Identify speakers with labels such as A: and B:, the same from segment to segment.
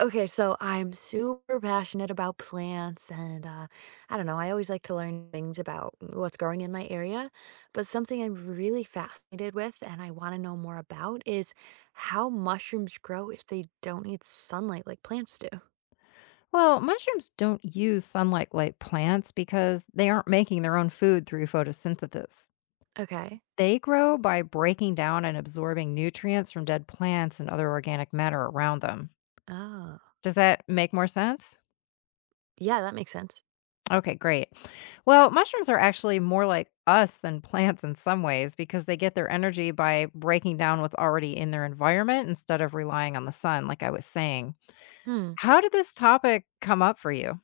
A: Okay, so I'm super passionate about plants, and I don't know, I always like to learn things about what's growing in my area. But something I'm really fascinated with and I want to know more about is how mushrooms grow if they don't need sunlight like plants do.
B: Well, mushrooms don't use sunlight like plants because they aren't making their own food through photosynthesis.
A: Okay.
B: They grow by breaking down and absorbing nutrients from dead plants and other organic matter around them.
A: Oh,
B: Does that make more sense?
A: yeah, that makes sense.
B: Okay, great. Well, mushrooms are actually more like us than plants in some ways because they get their energy by breaking down what's already in their environment instead of relying on the sun, like I was saying.
A: Hmm.
B: How did this topic come up for you?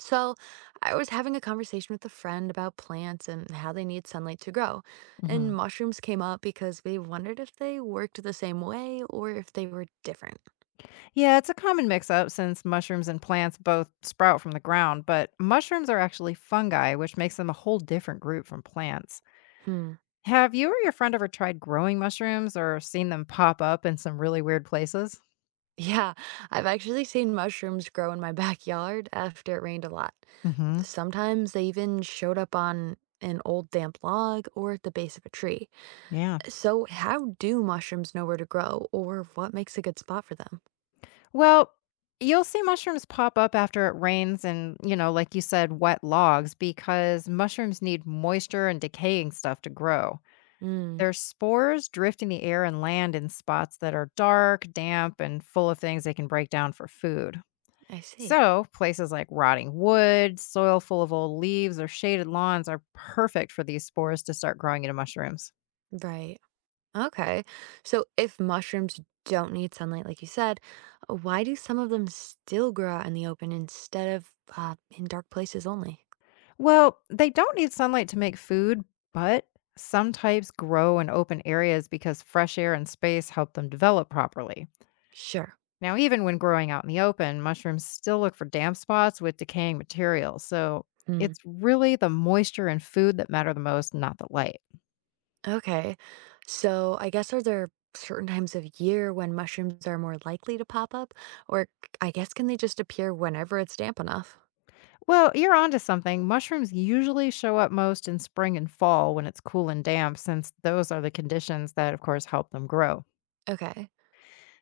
A: So I was having a conversation with a friend about plants and how they need sunlight to grow. And
B: Mhm.
A: mushrooms came up because we wondered if they worked the same way or if they were different.
B: Yeah, it's a common mix up since mushrooms and plants both sprout from the ground, but mushrooms are actually fungi, which makes them a whole different group from plants.
A: Hmm.
B: Have you or your friend ever tried growing mushrooms or seen them pop up in some really weird places?
A: Yeah, I've actually seen mushrooms grow in my backyard after it rained a lot.
B: Hmm.
A: Sometimes they even showed up on an old damp log or at the base of a tree.
B: Yeah.
A: So, how do mushrooms know where to grow or what makes a good spot for them?
B: Well, you'll see mushrooms pop up after it rains and, you know, like you said, wet logs because mushrooms need moisture and decaying stuff to grow.
A: Hmm,
B: Their spores drift in the air and land in spots that are dark, damp, and full of things they can break down for food.
A: I see.
B: So, places like rotting wood, soil full of old leaves, or shaded lawns are perfect for these spores to start growing into mushrooms.
A: Right. Okay. So, if mushrooms don't need sunlight, like you said, why do some of them still grow out in the open instead of in dark places only?
B: Well, they don't need sunlight to make food, but some types grow in open areas because fresh air and space help them develop properly.
A: Sure.
B: Now, even when growing out in the open, mushrooms still look for damp spots with decaying material. So
A: Hmm.
B: it's really the moisture and food that matter the most, not the light.
A: Okay. So I guess, are there certain times of year when mushrooms are more likely to pop up? Or I guess can they just appear whenever it's damp enough?
B: Well, you're onto something. Mushrooms usually show up most in spring and fall when it's cool and damp, since those are the conditions that, of course, help them grow.
A: Okay.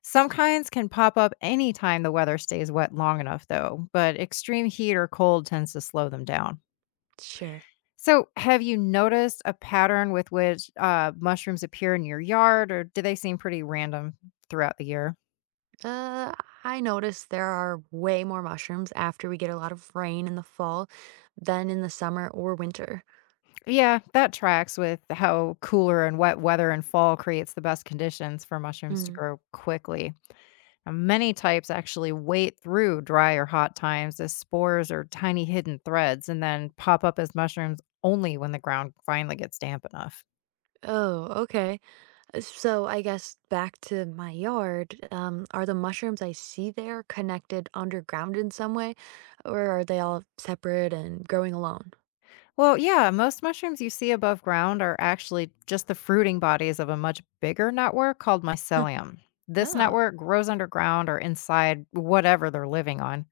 B: Some kinds can pop up anytime the weather stays wet long enough, though, but extreme heat or cold tends to slow them down.
A: Sure.
B: So, have you noticed a pattern with which mushrooms appear in your yard, or do they seem pretty random throughout the year?
A: Uh, I noticed there are way more mushrooms after we get a lot of rain in the fall than in the summer or winter.
B: Yeah, that tracks with how cooler and wet weather in fall creates the best conditions for mushrooms to
A: Mm.
B: grow quickly. And many types actually wait through dry or hot times as spores or tiny hidden threads and then pop up as mushrooms only when the ground finally gets damp enough.
A: Oh, okay. So I guess, back to my yard, are the mushrooms I see there connected underground in some way, or are they all separate and growing alone?
B: Well, yeah, most mushrooms you see above ground are actually just the fruiting bodies of a much bigger network called mycelium. This
A: Oh,
B: network grows underground or inside whatever they're living on.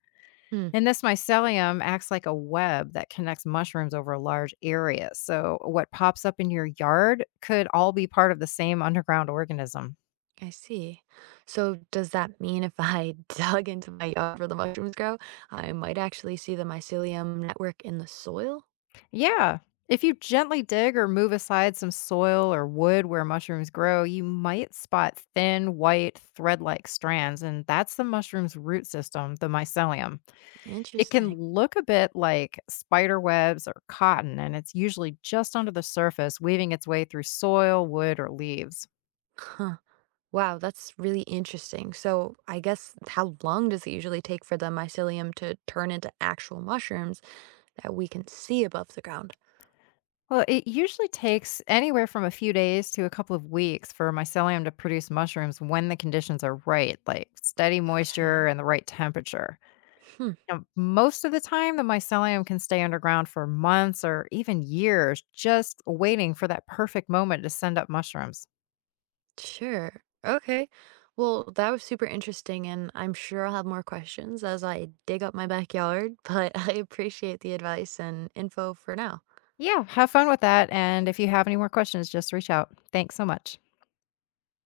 A: hmm,
B: And this mycelium acts like a web that connects mushrooms over large areas. So, what pops up in your yard could all be part of the same underground organism.
A: I see. So does that mean if I dug into my yard where the mushrooms grow, I might actually see the mycelium network in the soil?
B: Yeah. If you gently dig or move aside some soil or wood where mushrooms grow, you might spot thin, white, thread like strands, and that's the mushroom's root system, the mycelium. It can
A: Interesting.
B: look a bit like spider webs or cotton, and it's usually just under the surface, weaving its way through soil, wood, or leaves.
A: Huh. Wow, that's really interesting. So I guess, how long does it usually take for the mycelium to turn into actual mushrooms that we can see above the ground?
B: Well, it usually takes anywhere from a few days to a couple of weeks for mycelium to produce mushrooms when the conditions are right, like steady moisture
A: Okay.
B: and the right temperature.
A: Hmm.
B: Now, most of the time, the mycelium can stay underground for months or even years, just waiting for that perfect moment to send up mushrooms.
A: Sure. Okay. Well, that was super interesting, and I'm sure I'll have more questions as I dig up my backyard, but I appreciate the advice and info for now.
B: Yeah, have fun with that. And if you have any more questions, just reach out. Thanks so much.